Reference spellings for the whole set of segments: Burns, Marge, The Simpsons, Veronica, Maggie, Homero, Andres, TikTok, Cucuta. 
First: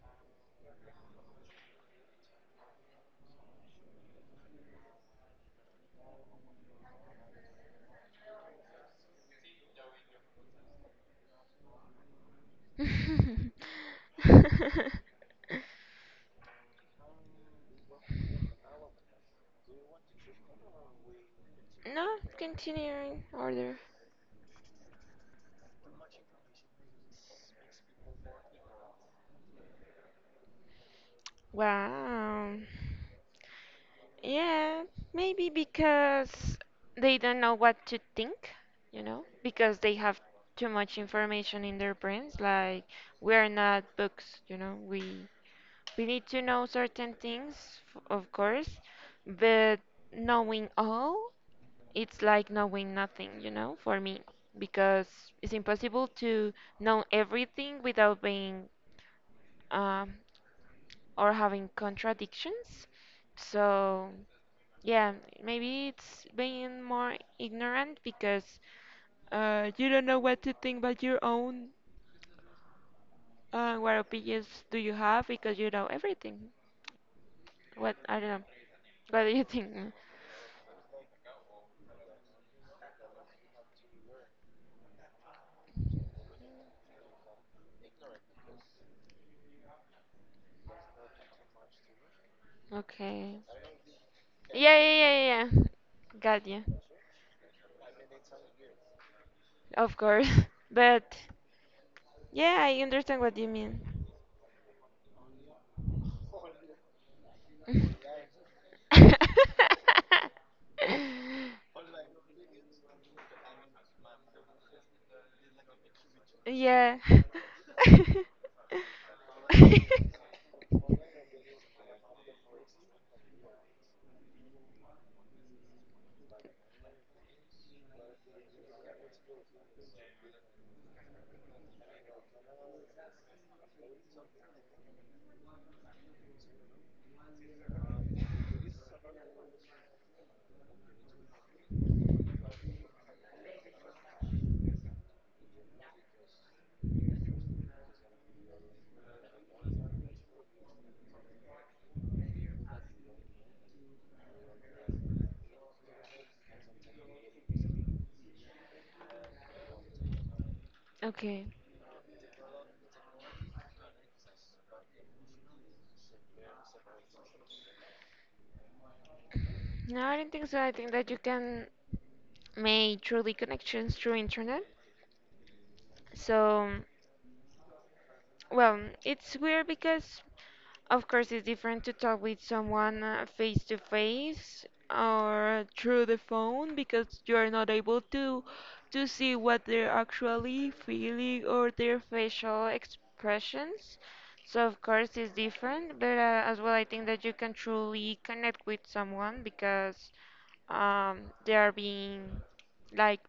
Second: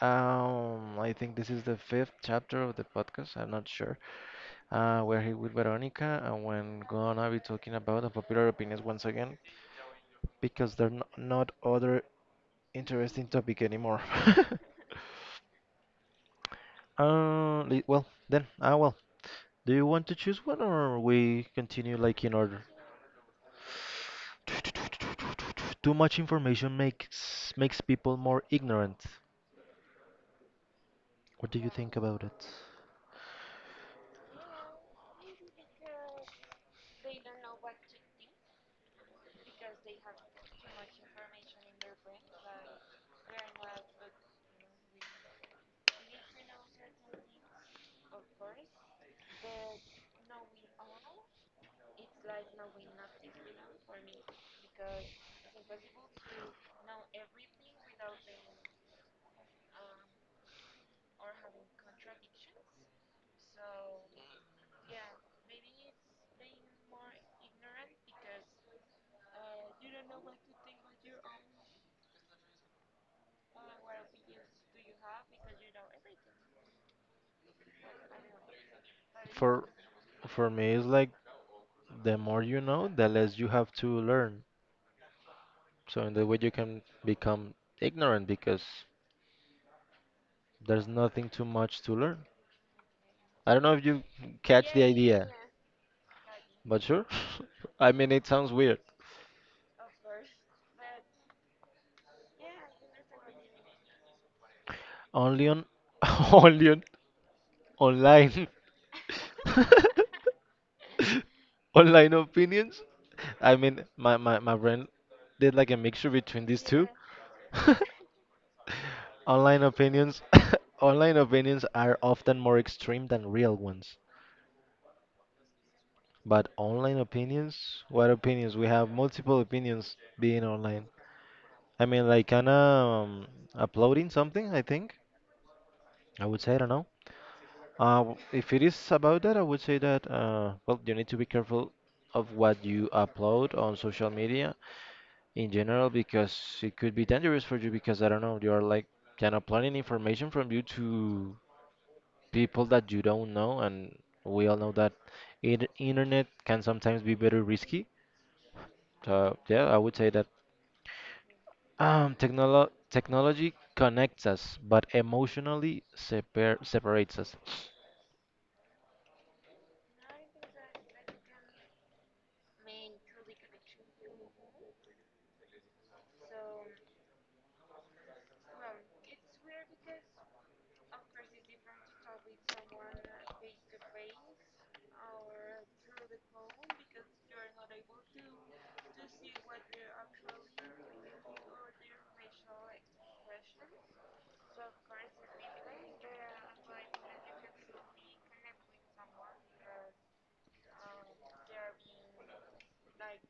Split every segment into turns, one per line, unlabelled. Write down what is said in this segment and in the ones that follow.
I think this is the fifth chapter of the podcast. I'm not sure. We're here with Veronica, and we're gonna be talking about unpopular opinions once again because there are not other interesting topic anymore.
no,
Well, then, well. Do you want to choose one, or we continue like in order?
continuing order.
Too much information makes people more ignorant. What do you think about it?
Wow. Yeah, maybe because they don't know what to think, because they have too much information in their brains. Like we're not books. We need to know certain things, of course, but knowing all, it's like knowing nothing, you know, for me, because it's impossible to know everything without being um, or having contradictions. So, yeah, maybe it's being more ignorant because you don't know what to think about your own. What opinions do you have? Because you know everything. What I don't know. What do you
For
think?
for me, it's like the more you know, the less you have to learn. So in that way, you can become ignorant because there's nothing too much to learn.
Okay.
I don't know if you catch
Yeah,
the
yeah, yeah,
idea,
yeah. yeah. Got you.
but sure. I mean, it sounds weird.
Of course. But yeah, I understand what you mean.
Only on, only on online, Online opinions. I mean, my brain did like a mixture between these two.
Yeah.
Online opinions, Online opinions are often more extreme than real ones. But online opinions? What opinions? We have multiple opinions being online. I mean, like kind of uploading something, I think. I would say, I don't know. If it is about that, I would say that, well, you need to be careful of what you upload on social media in general because it could be dangerous for you because, I don't know, you are like kind of planning information from you to people that you don't know, and we all know that in internet can sometimes be very risky. So yeah, I would say that.
Okay.
Technology connects us, but emotionally separates us.
No, I don't think so. I think that you can make truly connections through internet. So. Well, it's weird because, of course, it's different to talk with someone face to face or through the phone because you're not able to see what they're actually feeling or their facial expressions. So, of course, it's different, but as well, I think that you can truly connect with someone because um, they are being like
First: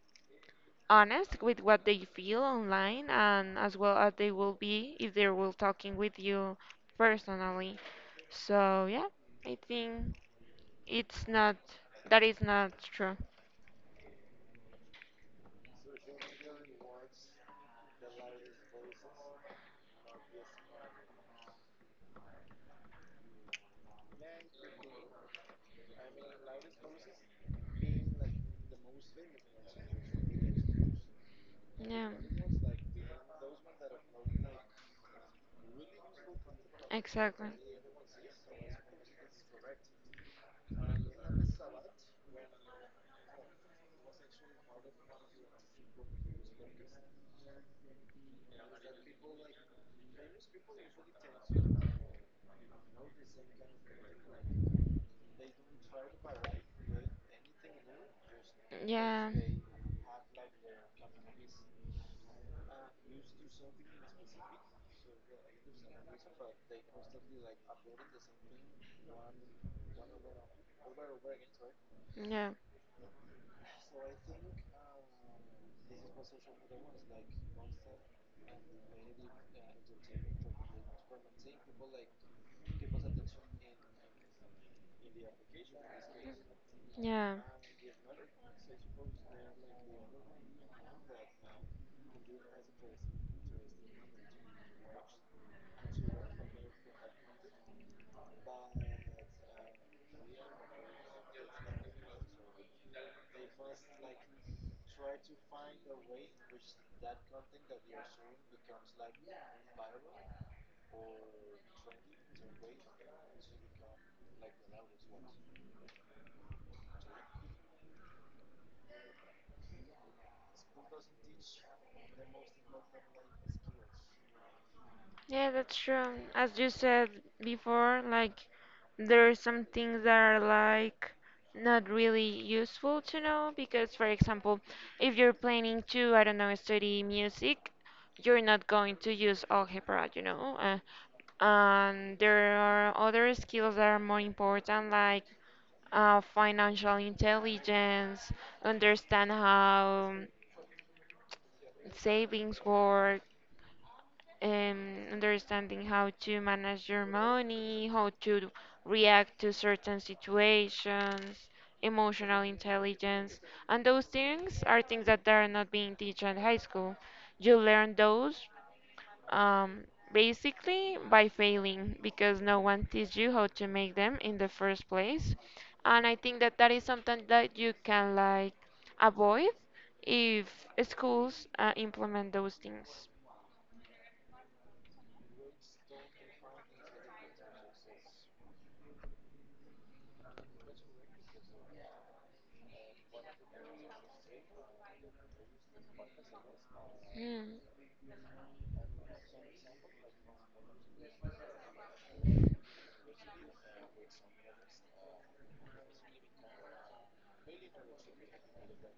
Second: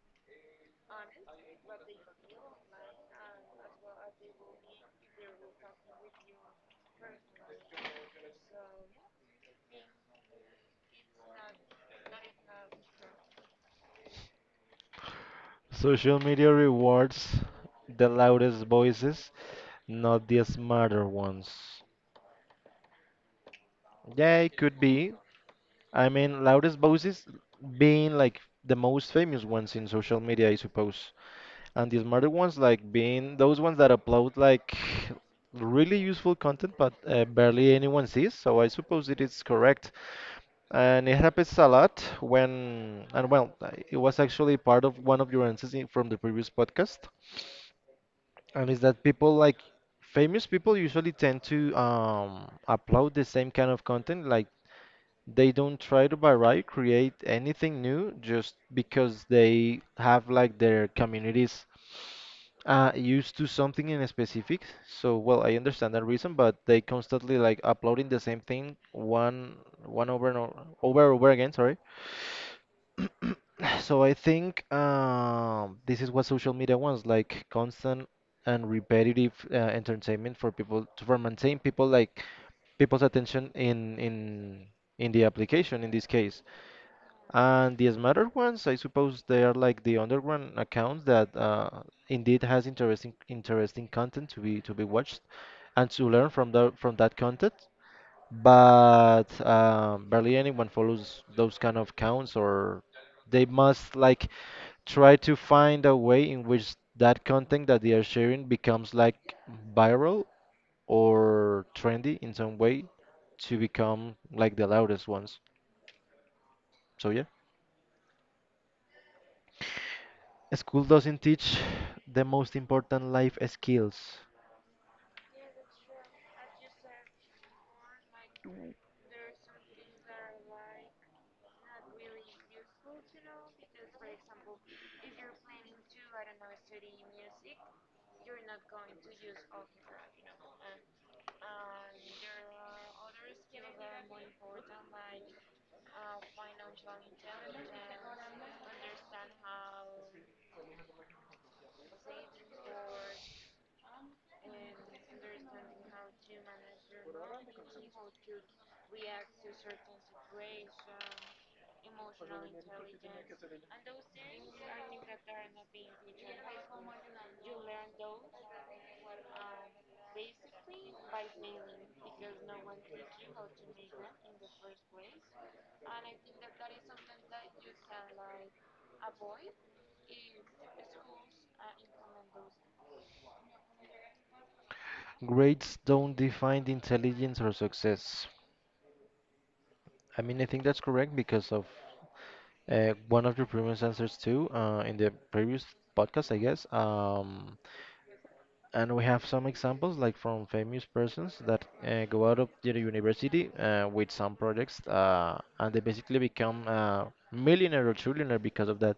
honest with what they feel online and as well as they will be if they will talking with you personally. So yeah, I think it's not that is not true.
Social media rewards the loudest voices, not the smarter ones. Yeah, it could be. I mean, loudest voices being like the most famous ones in social media, I suppose. And the
Yeah.
smarter ones like being those ones that upload like really useful content, but
Exactly.
barely anyone sees. So I suppose it is correct. And it happens a lot and well, it was actually part of one of your answers from the previous podcast. And is that people like famous people usually tend to upload the same kind of content. Like they don't try to vary, create anything new just because
Yeah.
they have like their communities used to something in a specific. So, well, I understand that reason, but they constantly like uploading the same thing one over and over and over again, sorry.
Yeah.
So I think this is what social media wants, like constant and repetitive entertainment for people to for maintain people like people's attention in the application in this case.
Yeah.
And the smarter ones, I suppose they are like the underground accounts that indeed has interesting content to be watched and to learn from that content but barely anyone follows those kind of counts, or they must like try to find a way in which that content that they are sharing becomes like viral or trendy in some way to become like the loudest ones, so yeah. School doesn't teach the most important life skills.
Yeah, that's true. As you said before, like there are some things that are like not really useful to know because, for example, if you're planning to, I don't know, study music, you're not going to use algebra, and there are other skills that are more important, like financial intelligence, understand how savings work, understanding how to manage your money, how to react to certain situations, emotional intelligence, and those things are things that are not being taught in high school. You learn those um, basically by failing because no one teaches you how to make them in the first place, and I think that that is something that you can like avoid if schools implement those things.
Grades don't define intelligence or success. I mean, I think that's correct because of one of your previous answers too, in the previous podcast, I guess. Um,
Hmm.
and we have some examples like from famous persons that go out of the university with some projects, and they basically become millionaire or trillionaire because of that,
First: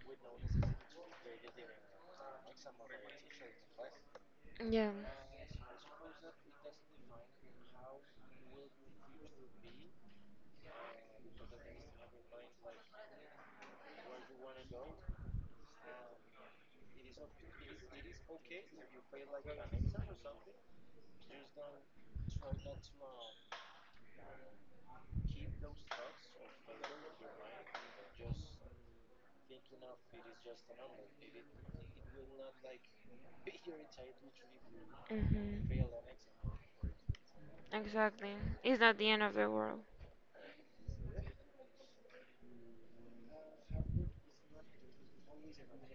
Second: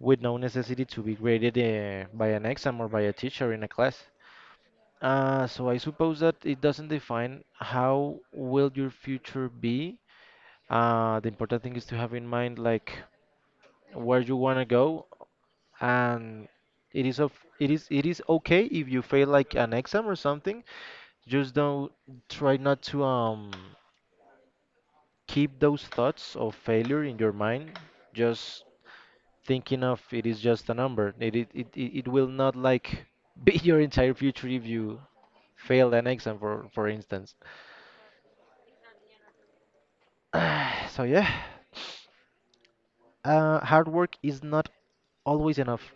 with no necessity to be graded by an exam or by a teacher in a class.
Yeah.
So I suppose that it doesn't define how will your future be. The important thing is to have in mind like where you want to go, and it is of it is okay if you fail like an exam or something. Just don't try not to keep those thoughts of failure in your mind, just thinking of it is just a number. It will not like be your entire future if you
Mhm.
fail an exam for instance.
Exactly. It's not the end of the world.
So yeah. Hard work is not always enough.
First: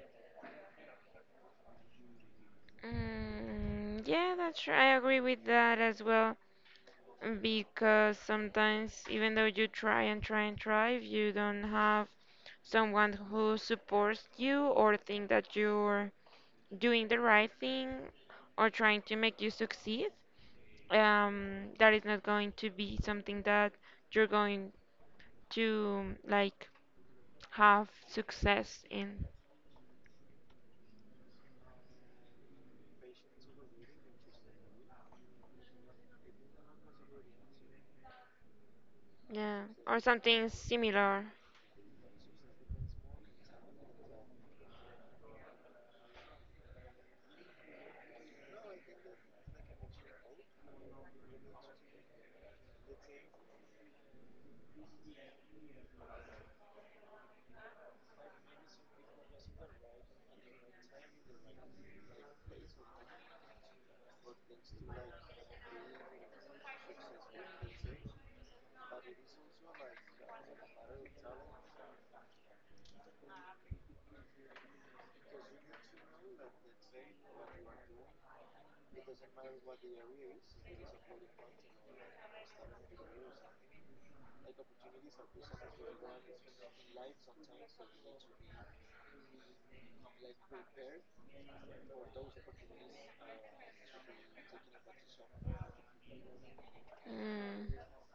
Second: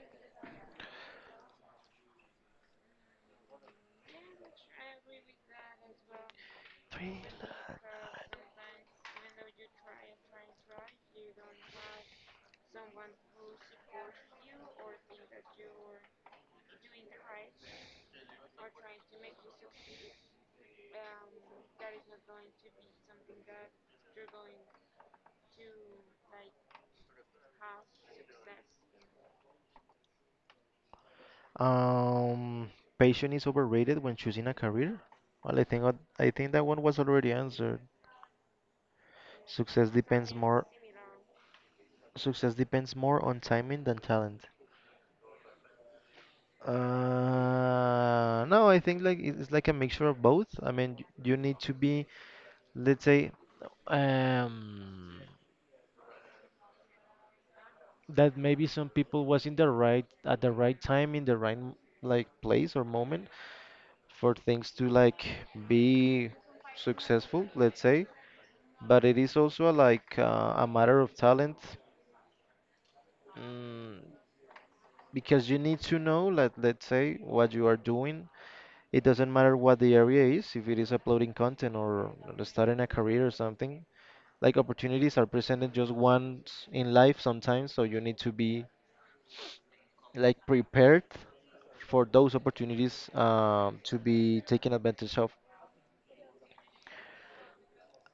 Mm, yeah, that's true. I agree with that as well.
Three.
Because sometimes, even though you try and try and try, if you don't have someone who supports you or think that you're doing the right thing or trying to make you succeed, that is not going to be something that you're going to like have success in.
Um, Patience is overrated when choosing a career. Well, I think I think that one was already answered.
Yeah,
Success
or
depends
something
more
similar.
success depends more on timing than talent. No, I think like it's like a mixture of both. I mean, you need to be, let's say, um, that maybe some people was in the right at the right time in the right like place or moment for things to like be successful, let's say. But it is also like a matter of talent, mm, because you need to know, let's say, what you are doing. It doesn't matter what the area is, if it is uploading content or starting a career or something. Like opportunities are presented just once in life sometimes, so you need to be like prepared for those opportunities to be taken advantage of.
Mm.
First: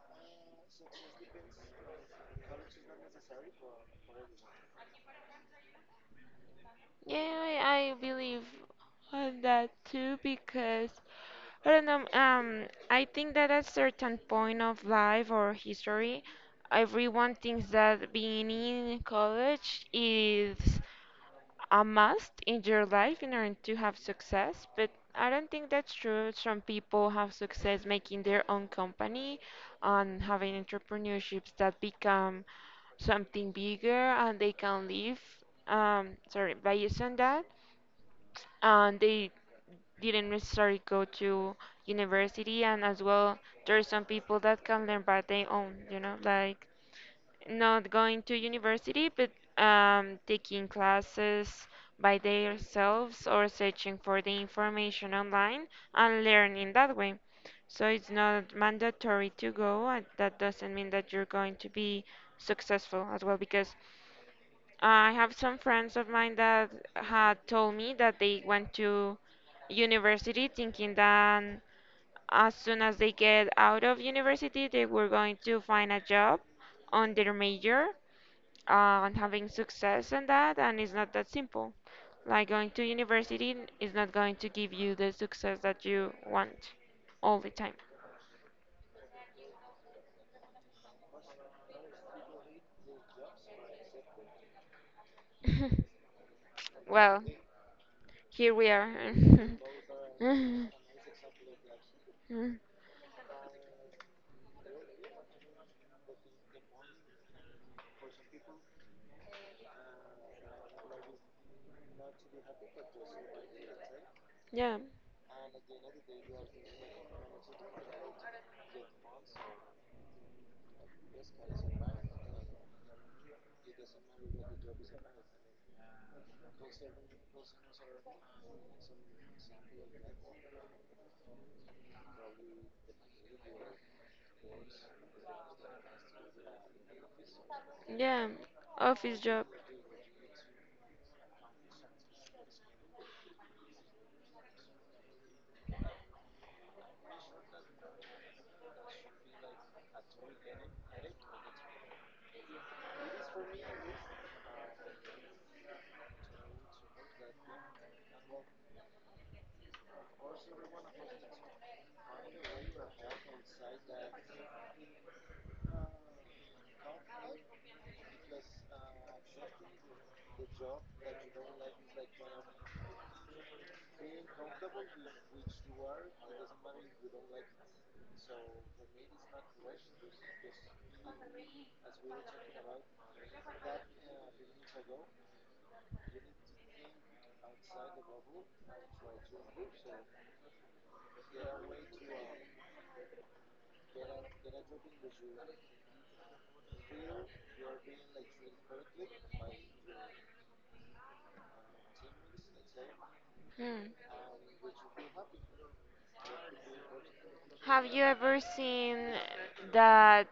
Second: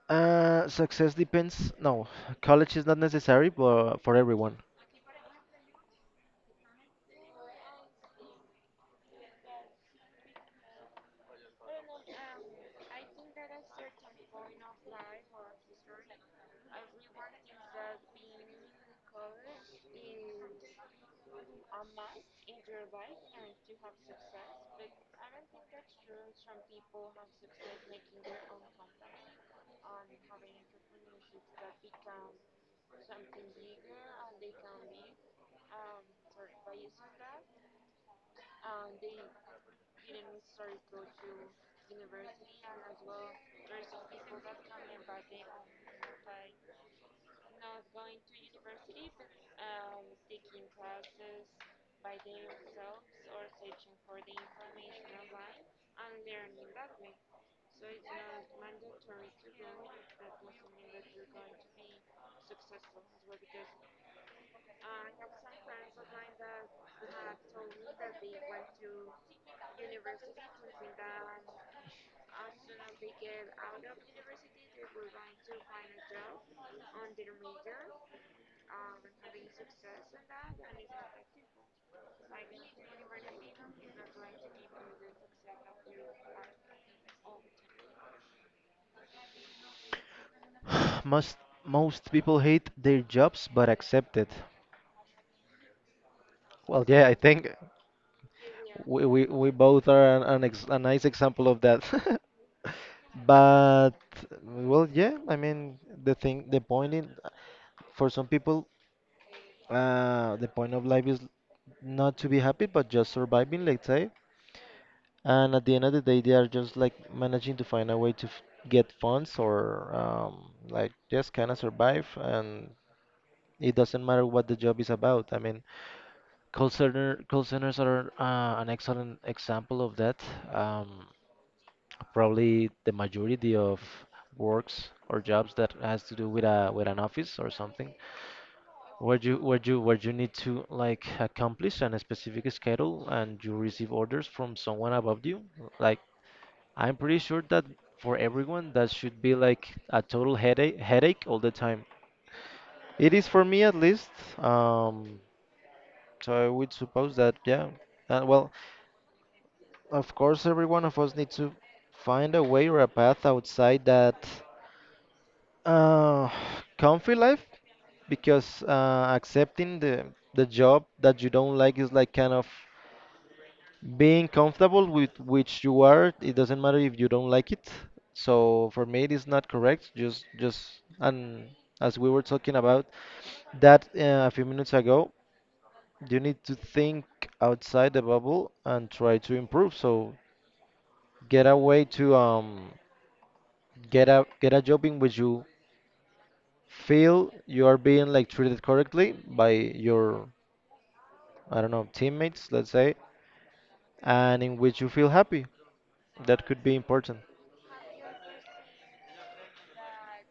Success depends no College is not necessary but for everyone.
Yeah, I believe on that too because I don't know. I think that at certain point of life or history, everyone thinks that being in college is a must in your life in order to have success, but I don't think that's true. Some people have success making their own company and having entrepreneurships that become something bigger and they can live sorry based on that and they didn't necessarily go to university and as well there are some people that can learn by their own you know like not going to university, but taking classes by themselves or searching for the information online and learning that way. So it's not mandatory to go, and that doesn't mean that you're going to be successful as well. Because I have some friends of mine that had told me that they went to university thinking that as soon as they get out of university, they were going to find a job on their major on having success in that and it's not that simple like going to university is not going to give you the success that you want all the time.
Most most people hate their jobs but accept it. Well, yeah, I
Well,
think
here we are.
we both are a nice example of that. But well, yeah, I mean the point in for some people, the point of life is not to be happy but just surviving, let's say.
Yeah,
And at the end of the day, they are just like managing to find a way to f get funds or like just kind of survive, and it doesn't matter what the job is about. I mean, Call centers are an excellent example of that. Um, Probably the majority of works or jobs that has to do with a with an office or something,
yeah,
where
office
you
job.
where you need to like accomplish an specific schedule and you receive orders from someone above you. Like I'm pretty sure that for everyone that should be like a total headache all the time. It is for me at least. Um, so I would suppose that yeah. Well, of course, every one of us needs to find a way or a path outside that uh, comfy life, because accepting the job that you don't like is like kind of being comfortable with which you are. It doesn't matter if you don't like it. So for me, it is not correct. And as we were talking about that a few minutes ago, you need to think outside the bubble and try to improve. So get away to get a job in which you feel you are being like treated correctly by your, I don't know, teammates, let's say,
Hmm.
and in which you feel happy. That could be important.
Have you ever seen that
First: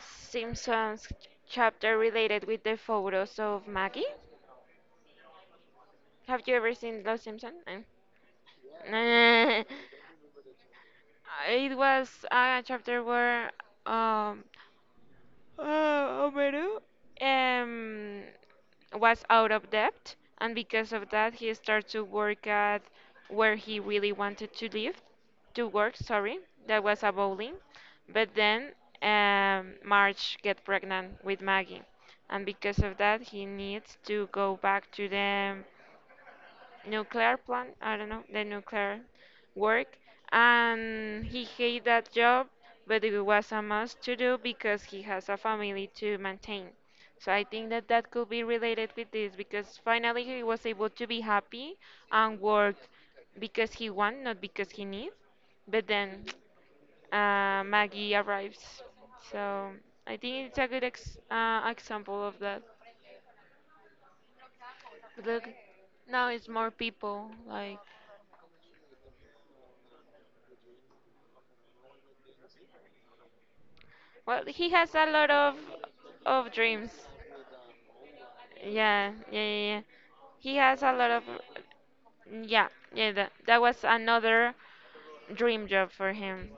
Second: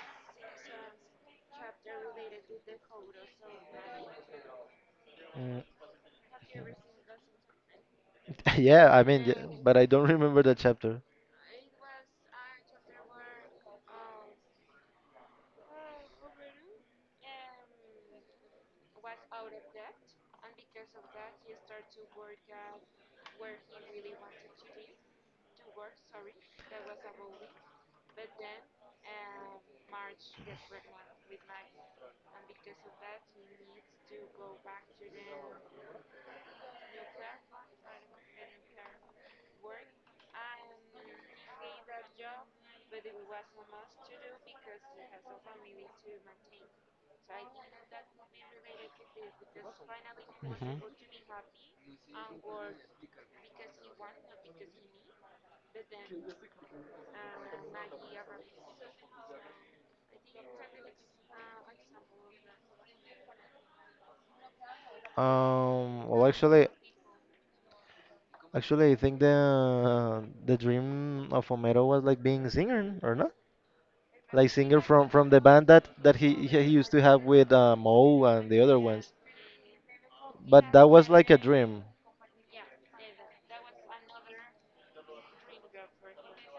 Simpsons chapter related with the photos of Maggie?
Mm,
Have you ever seen Los Simpsons?
yeah, I mean, yeah, but I don't remember that chapter.
It was a chapter where um, Homero um, was out of debt, and because of that, he started to work at where he really wanted to work. Sorry, that was a bowling. But then Marge get pregnant with Maggie, and because of that, he needs to go back to the nuclear plant, I don't know, the nuclear work. And he hated that job, but it was a must to do because he has a family to maintain. So I think that that could be related with this because finally he was able to be happy and work because he want, not because he need. But then Maggie arrives. So I think it's a good ex example of that. Look,
Well,
now it's
actually,
more people like.
I think the dream of Homero was like being singer or not,
Well,
like
he
singer
has a lot
from the band that he
of
he he used to
dreams.
have with Moe and the other ones.
Yeah, yeah, yeah, yeah. He
But
has
that
a
was
lot of
like a dream.
yeah, yeah. That was another dream job for him.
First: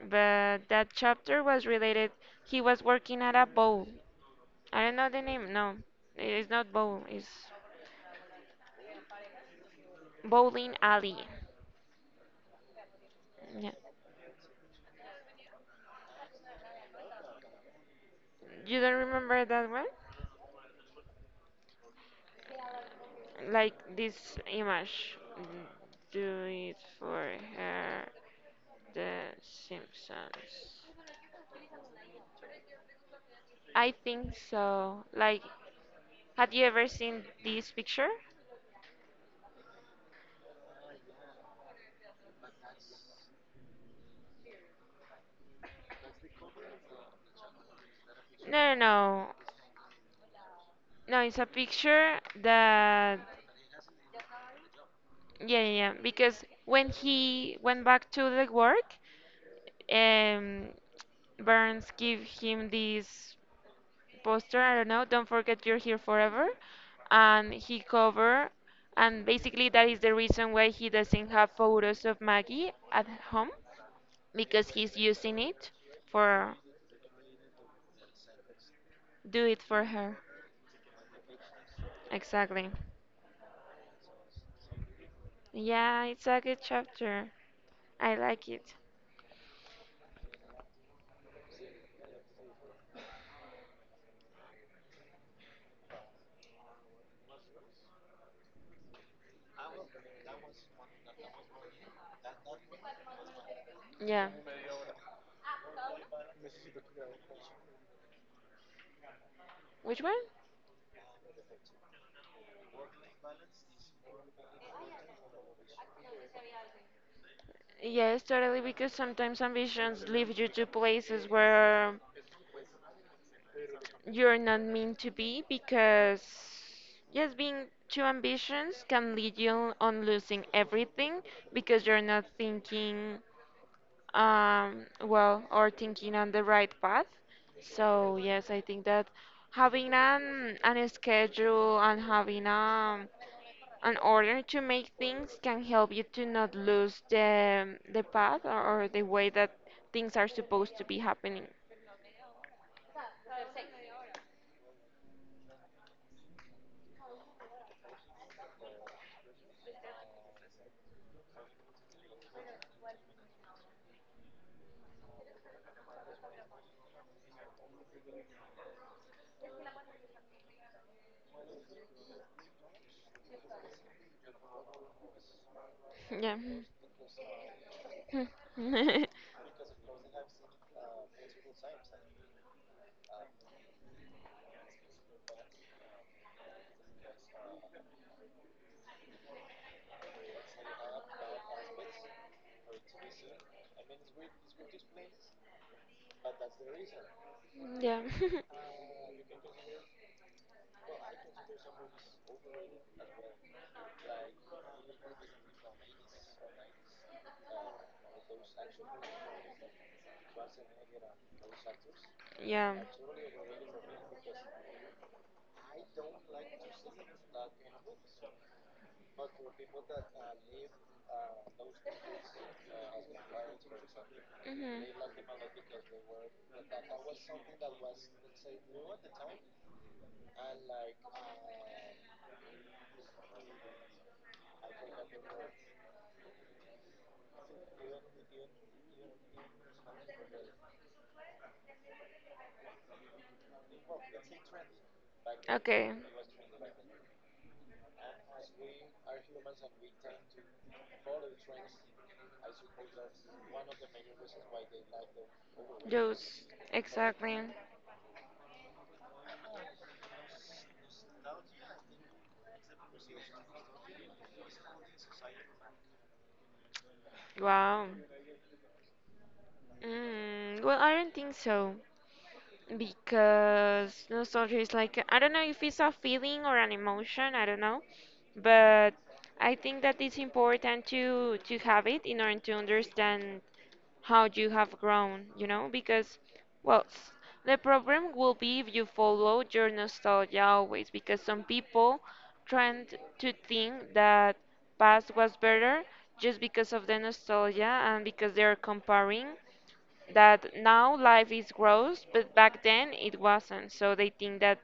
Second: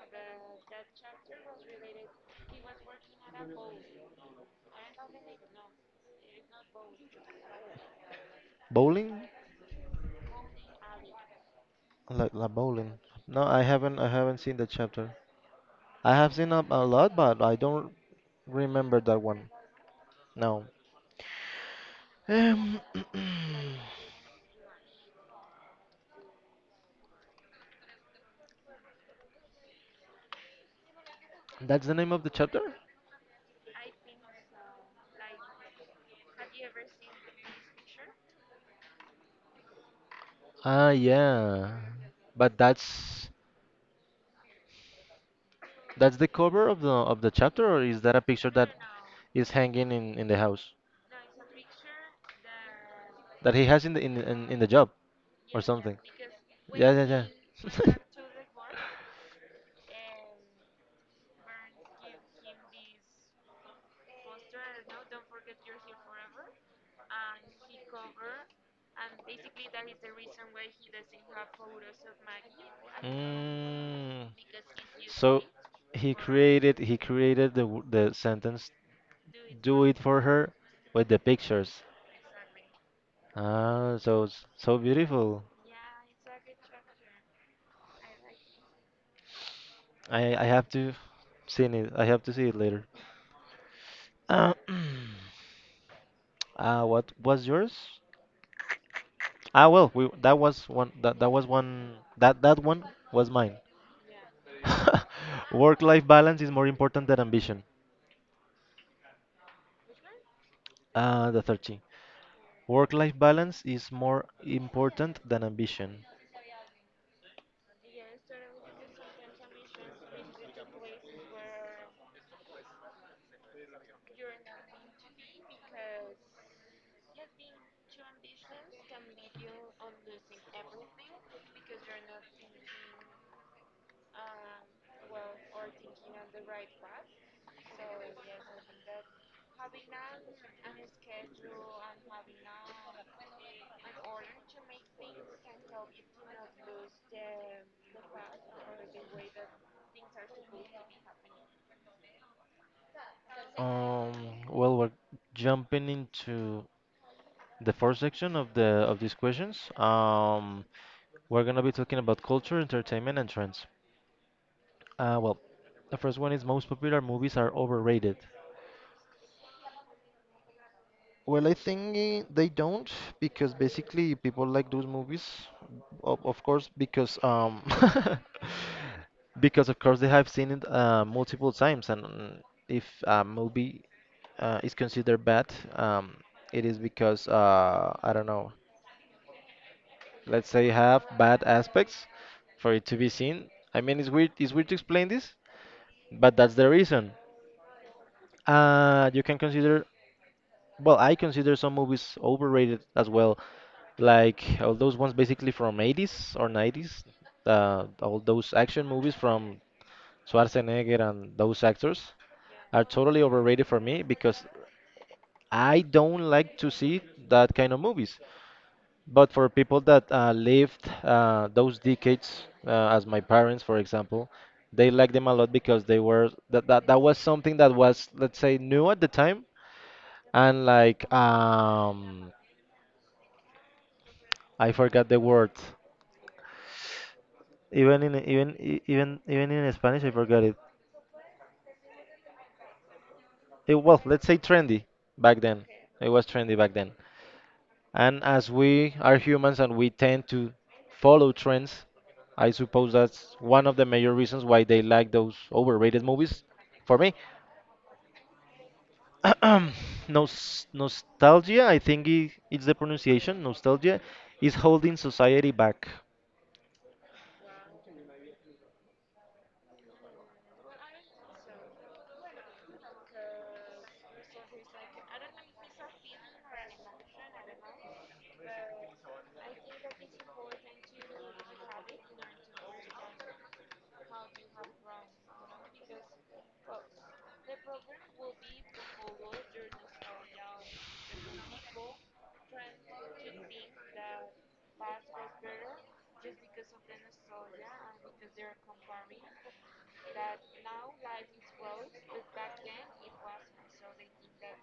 But that chapter was related. He was working at a bowl. I don't know the name. No, it's not bowl. It's
Bowling?
bowling alley.
Like la bowling. No,
Yeah.
I haven't seen the chapter. I have seen a lot, but I don't
You don't
remember that
remember
one.
that one?
No. Um,
Like this image. Do it for her. The Simpsons.
that's the name of the chapter?
I think so. Like, have you ever seen this picture?
Ah, yeah. But that's the cover of the chapter, or is that a picture that
No, no, no.
is hanging in the house
No, it's a picture that
that he has in the in the job
yeah,
or
yeah, yeah.
something?
Because when
Yeah, yeah,
he went back to the work, um, Burns gave him this poster. I don't know. Don't forget you're here forever, and he cover. And basically, that is the reason why he doesn't have
yeah.
photos of Maggie at home
Mm.
because he's using
So
it for
he created the sentence
do it for
"do it
her.
for her" with the pictures.
Exactly.
Ah, so it's so beautiful.
Yeah, it's a good chapter. I like it.
I have to seen it. I have to see it later. Uh, what was yours? Ah, well, we that was one that that was one that that one was mine.
Yeah.
Work-life balance is more important than ambition.
Which one?
The 13. Work life balance is more important than ambition.
Yes, totally, because sometimes ambitions lead you to places where you're not meant to be because, yes, being too ambitious can lead you on losing everything because you're not thinking well, or thinking on the right path. So yes, I think that having an schedule and having an order to make things can help you to not lose the path or the way that things are supposed to be happening.
Um, well, we're jumping into the first section of the of these questions. We're gonna be talking about culture, entertainment, and trends. Well, the first one is most popular movies are overrated. Well, I think they don't, because basically people like those movies,
Yeah.
of course, because because of course they have seen it multiple times, and if a movie is considered bad, um, it is because I don't know, let's say have bad aspects for it to be seen. I mean, it's weird to explain this, but that's the reason.
Yeah.
You can consider Well, I consider some movies overrated as well, like all those ones basically from 80's or 90's, all those action movies from Schwarzenegger and those actors
Yeah.
are totally overrated for me because I don't like to see that kind of movies. But for people that lived those decades, as my parents, for example,
Mhm.
they liked them a lot because they were that that was something that was, let's say, new at the time, and like I forgot the word. Even in even e- even even in Spanish I forgot it. Well, let's say trendy back then.
Okay.
It was trendy back then. And as we are humans and we tend to follow trends, I suppose that's one of the major reasons why they like those overrated
Those.
movies. For me,
Exactly.
nostalgia, I think I- it's the pronunciation, nostalgia is holding society back.
Wow. Mm, well, I don't think so. Because nostalgia is like, I don't know if it's a feeling or an emotion, I don't know. But I think that it's important to have it in order to understand how you have grown, you know, because well, s- the problem will be if you follow your nostalgia always, because some people tend to think that past was better just because of the nostalgia and because they are comparing that now life is gross, but back then it wasn't. So they think that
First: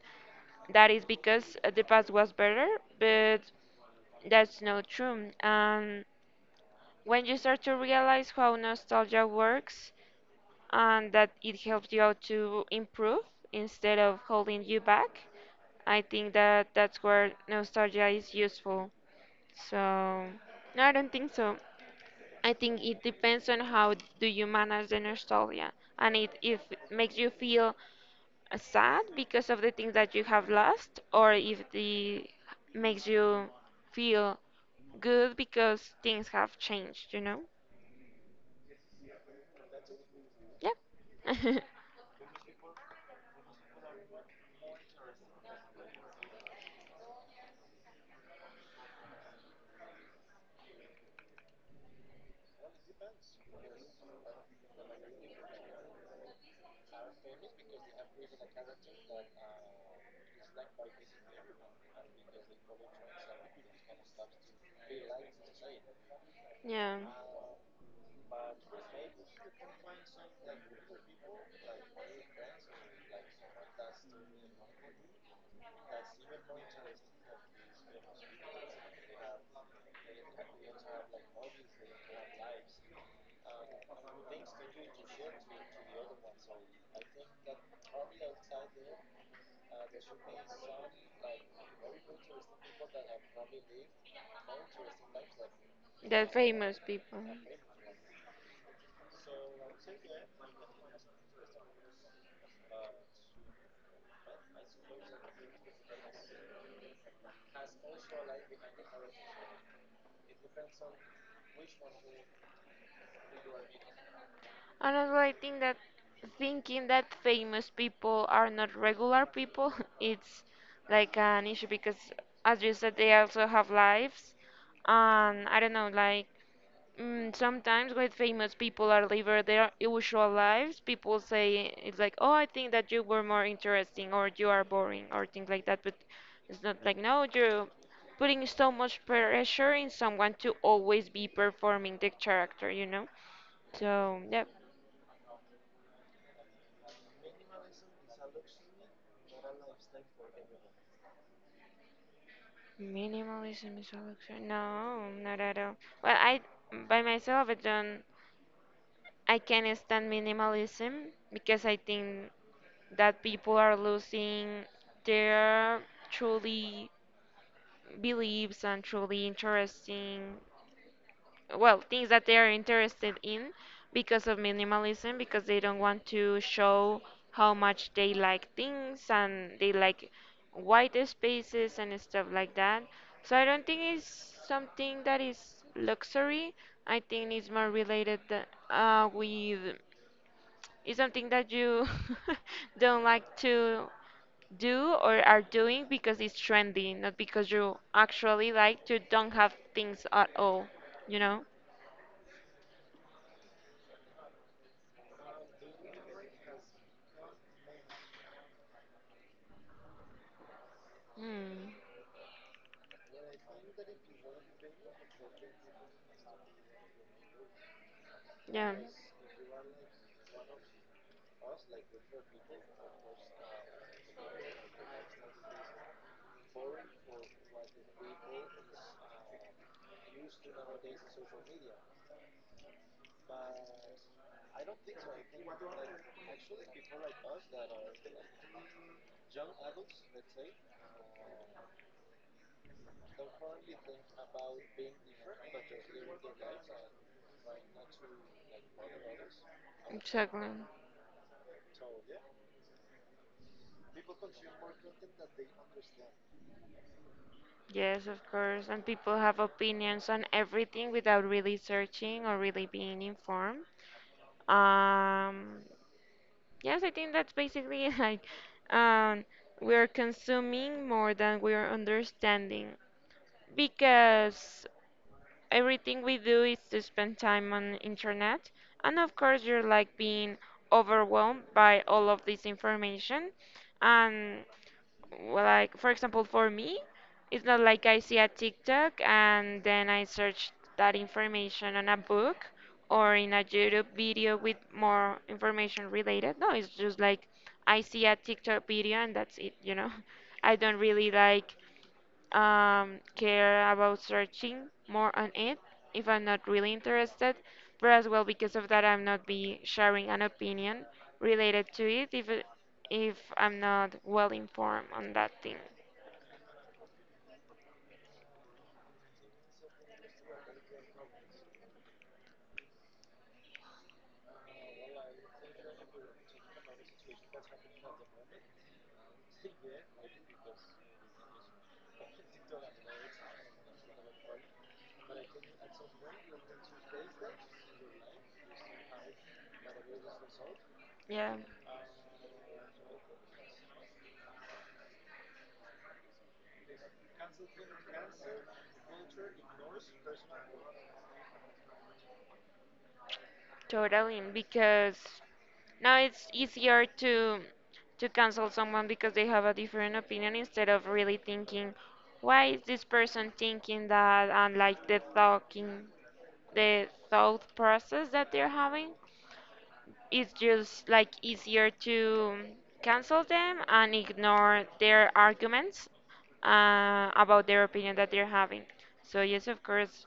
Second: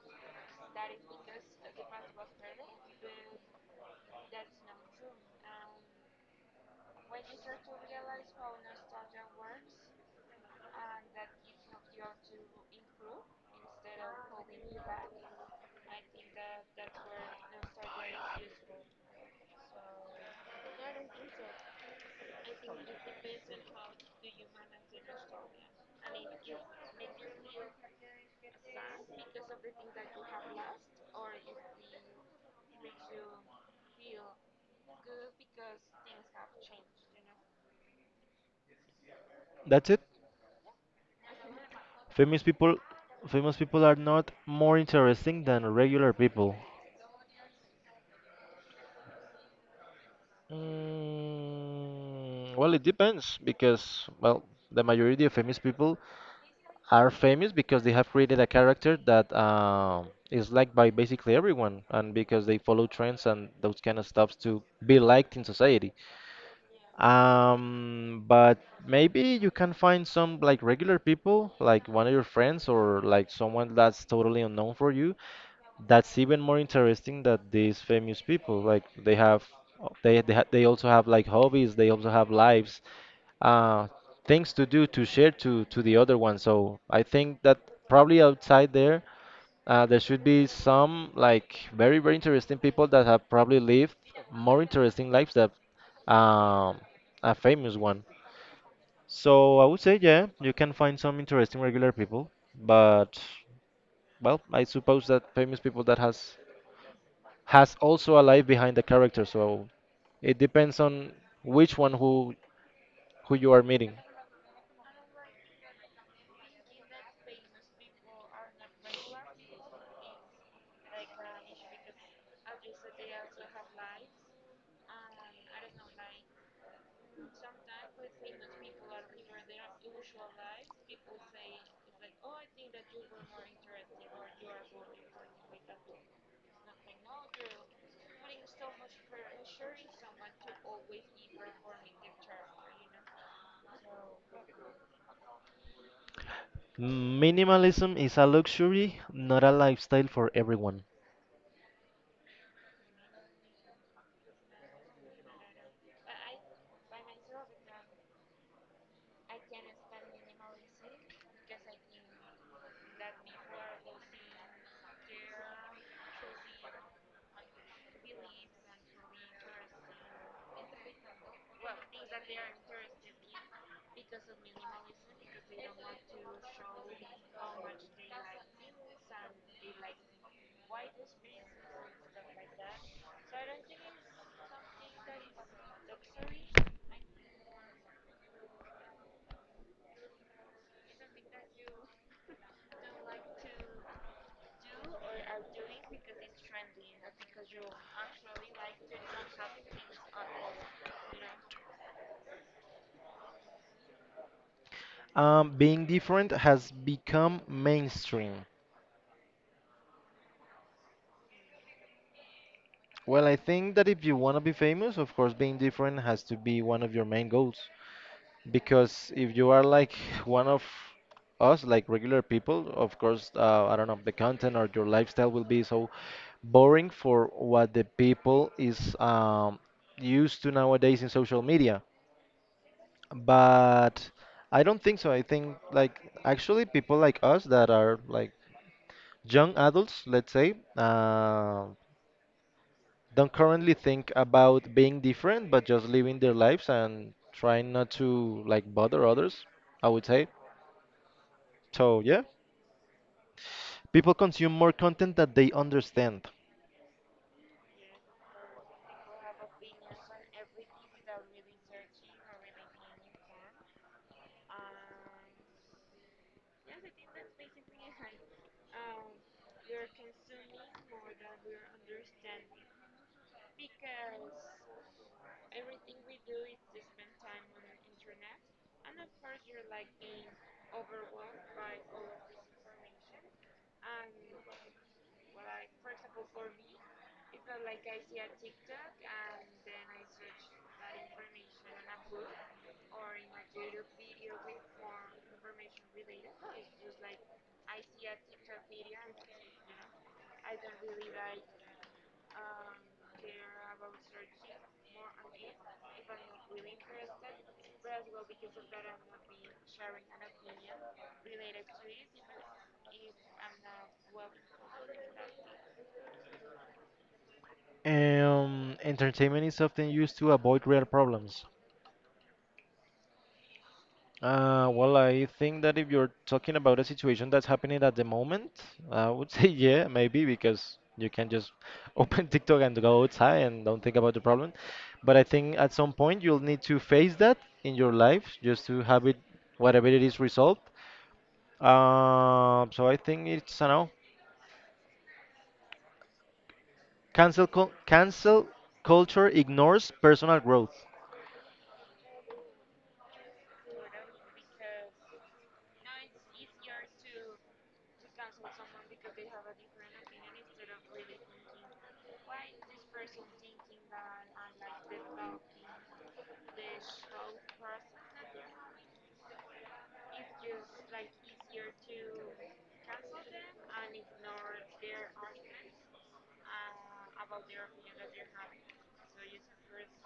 that is because the past was better, but that's not true. And when you start to realize how nostalgia works and that it helps you out to improve instead of holding you back, I think that that's where nostalgia is useful. So, no, I don't think so. I think it depends on how do you manage the nostalgia and it if it makes you feel sad because of the things that you have lost or if it makes you feel good because things have changed, you know?
That's it.
Yeah.
Famous people, Famous people are not more interesting than regular people. Mm, well, it depends because, well, the majority of famous people are famous because they have created a character that is liked by basically everyone and because they follow trends and those kind of stuffs to be liked in society.
Yeah.
But maybe you can find some like regular people, like one of your friends or like someone that's totally unknown for you, that's even more interesting that these famous people. Like they have they also have like hobbies, they also have lives, uh things to do, to share to the other one. So I think that probably outside there, there should be some like very very interesting people that have probably lived more interesting lives than
They're famous
um
people.
a famous one. So I would say yeah, you can find some interesting regular people, but well, I suppose that famous people that has also a life behind the character. So it depends on which one, who you are meeting.
And also, I think that thinking that famous people are not regular people, it's like an issue because, as you said, they also have lives. And I don't know, like mm, sometimes with famous people are living their usual lives. People say it's like, oh, I think that you were more interesting, or you are boring, or things like that. But it's not like, no, you're putting so much pressure in someone to always be performing the character, you know? So, yeah.
Minimalism is a luxury, not a lifestyle for everyone.
Minimalism is a luxury. No, not at all. Well, I by myself I don't I can't stand minimalism because I think that people are losing their truly beliefs and truly interesting well things that they are interested in because of minimalism because they don't want to show how much they like things and they like white spaces and stuff like that, so I don't think it's something that is luxury. I think it's more related with it's something that you don't like to do or are doing because it's trendy not because you actually like to don't have things at all, you know.
Being different has become mainstream.
Hmm.
Well, I think that if you want to be famous, of course, being different has to be one of your main goals.
Yeah.
Because if you are like one of us, like regular people, of course, I don't know, the content or your lifestyle will be so boring for what the people is used to nowadays in social media. But I don't think so. I think like actually people like us that are like young adults, let's say, don't currently think about being different, but just living their lives and trying not to like bother others, I would say.
Exactly.
So yeah, people consume more content that they understand.
Yes, of course. And people have opinions on everything without really searching or really being informed. Um, yes, I think that's basically like um, we're consuming more than we're understanding because everything we do is to spend time on internet, and of course you're like being overwhelmed by all of this information. And well, like for example, for me, it's not like I see a TikTok and then I search that information on a book or in a YouTube video with more information related. No, it's just like I see a TikTok video and that's it, you know. I don't really like care about searching more on it if I'm not really interested, but as well because of that I'm not be sharing an opinion related to it if I'm not well informed on that thing.
Entertainment is often used to avoid real problems. Well, I think that if you're talking about a situation that's happening at the moment, I would say yeah, maybe because you can just open TikTok and go outside and don't think about the problem. But I think at some point you'll need to face that in your life just to have it, whatever it is, resolved.
Yeah,
So I think it's, I know, cancel culture ignores personal growth.
totally. Because now it's easier to cancel someone because they have a different opinion instead of really thinking why is this person thinking that and like the talking the thought process that they're having, it's just like easier to cancel them and ignore their arguments about their opinion that they're having. So yes, of course,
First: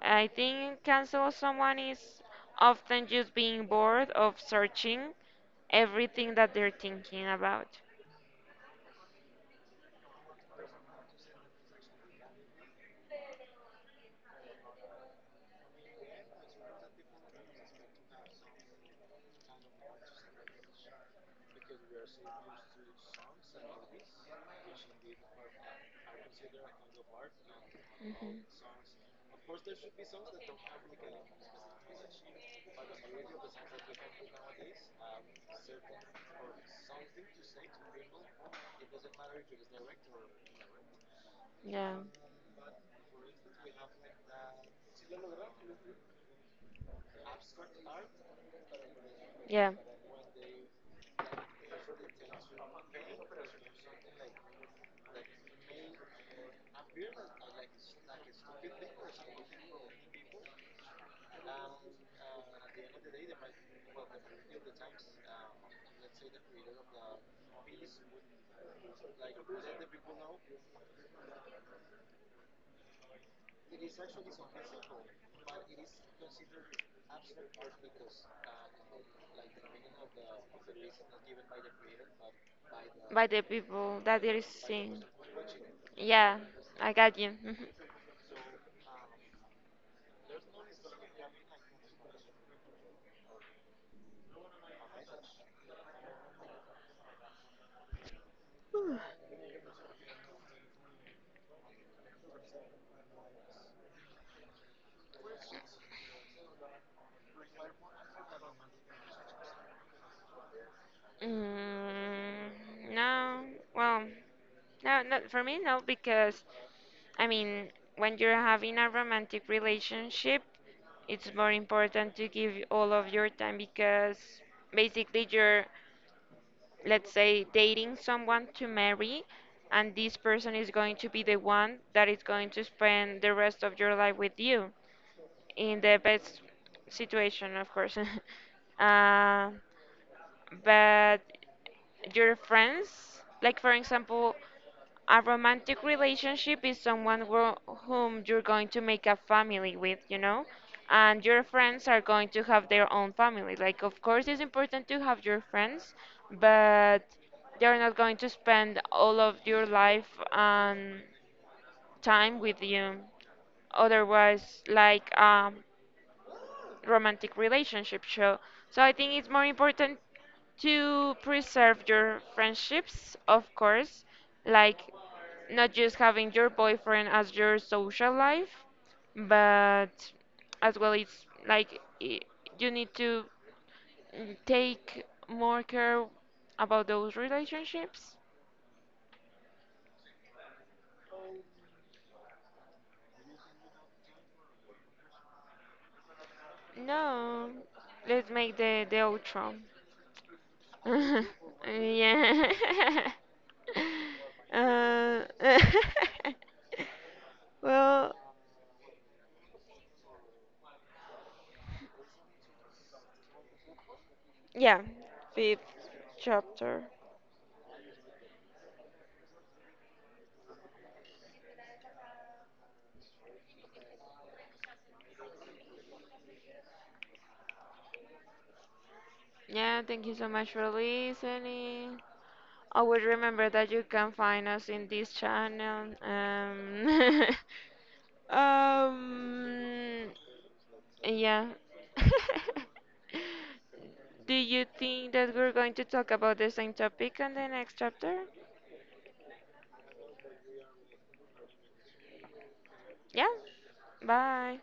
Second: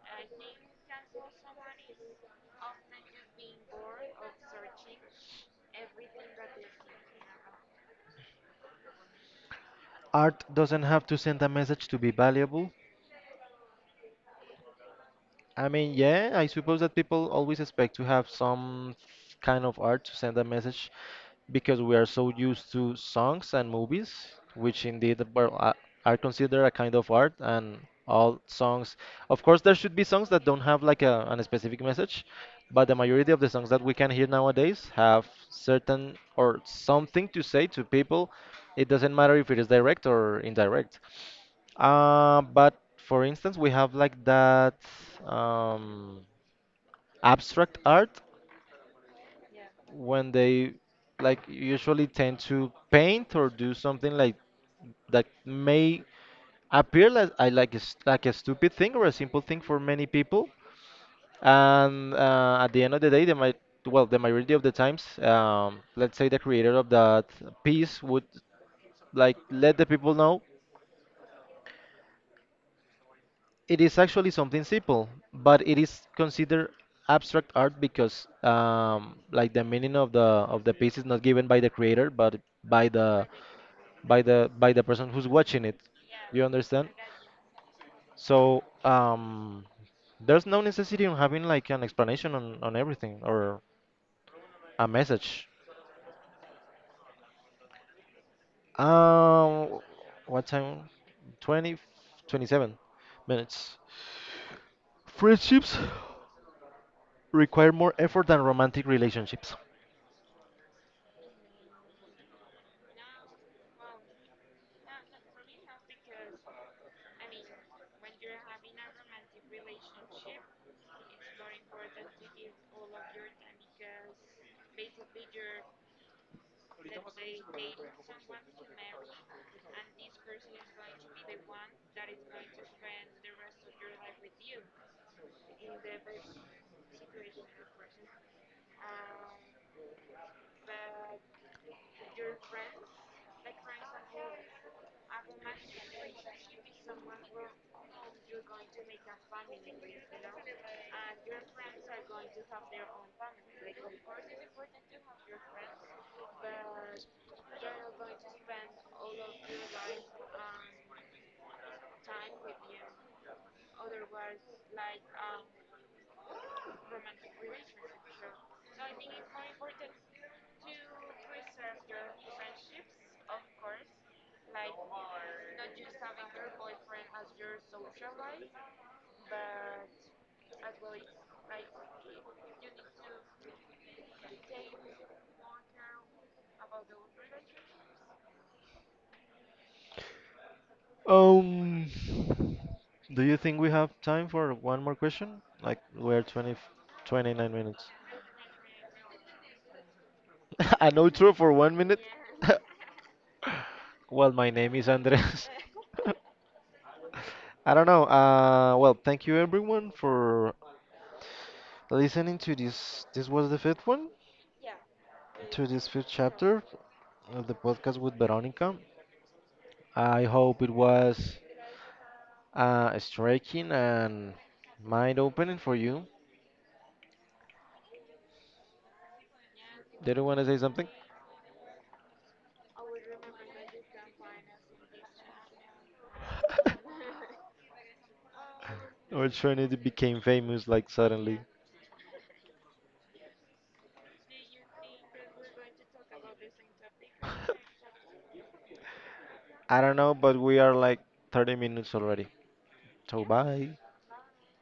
I think cancel someone is often just being bored of searching everything that they're thinking about.
Art doesn't have to send a message to be valuable. I mean, yeah, I suppose that people always expect to have some kind of art to send a message because we are so used to songs and movies, which indeed are considered a kind of art and all
Hmm.
songs. Of course, there should be songs that don't have like a, an specific message, but the majority of the songs that we can hear nowadays have certain or something to say to people. It doesn't matter if it is direct or indirect.
Yeah,
But for instance, we have like that um, abstract art
yeah,
when they like usually tend to paint or do something like that may appear like, I like like a stupid thing or a simple thing for many people. And at the end of the day, they might, well, the majority of the times, let's say the creator of that piece would like let the people know it is actually something simple, but it is considered abstract art because like the meaning of the piece is not given by the creator, but by
by
the
the people that they're
by the
seeing.
person who's watching it.
Yeah,
Do you understand?
I got you.
So there's no necessity on having like an explanation on everything or a message. Um, what time? 20, 27 minutes. Friendships require more effort than romantic relationships.
Mhm. Mm, no, well. No, not for me, no, because I mean, when you're having a romantic relationship, it's more important to give all of your time because basically you're, let's say, dating someone to marry, and this person is going to be the one that is going to spend the rest of your life with you in the best situation, of course. uh, but your friends, like for example, a romantic relationship is someone who, whom you're going to make a family with, you know, and your friends are going to have their own family. Like, of course, it's important to have your friends, but they're not going to spend all of your life and time with you. Otherwise, like, romantic relationship show. So I think it's more important to preserve your friendships, of course, like not just having your boyfriend as your social life, but as well you need to mm, take more care about those relationships.
Um, do you think we have time for one more question? Like we're 20,
No,
29 minutes.
let's make the outro.
An outro for 1 minute?
Yeah.
Well, my name is
uh,
Andres. I don't know.
well,
Well, thank you everyone for listening to this. This was the fifth one,
yeah,
to this
fifth
fifth chapter
chapter.
of the podcast with Veronica. I hope it was striking and mind opening for you.
Yeah, thank you
Did you
so
want to
much
say
for
something?
listening. Always remember that you can find us in this channel.
Our
Um,
Trinity became famous like suddenly.
yeah. Do you think that we're going to talk about the same topic on the next chapter?
I don't know, but we are like 30 minutes already.
Yeah,
So bye.
bye.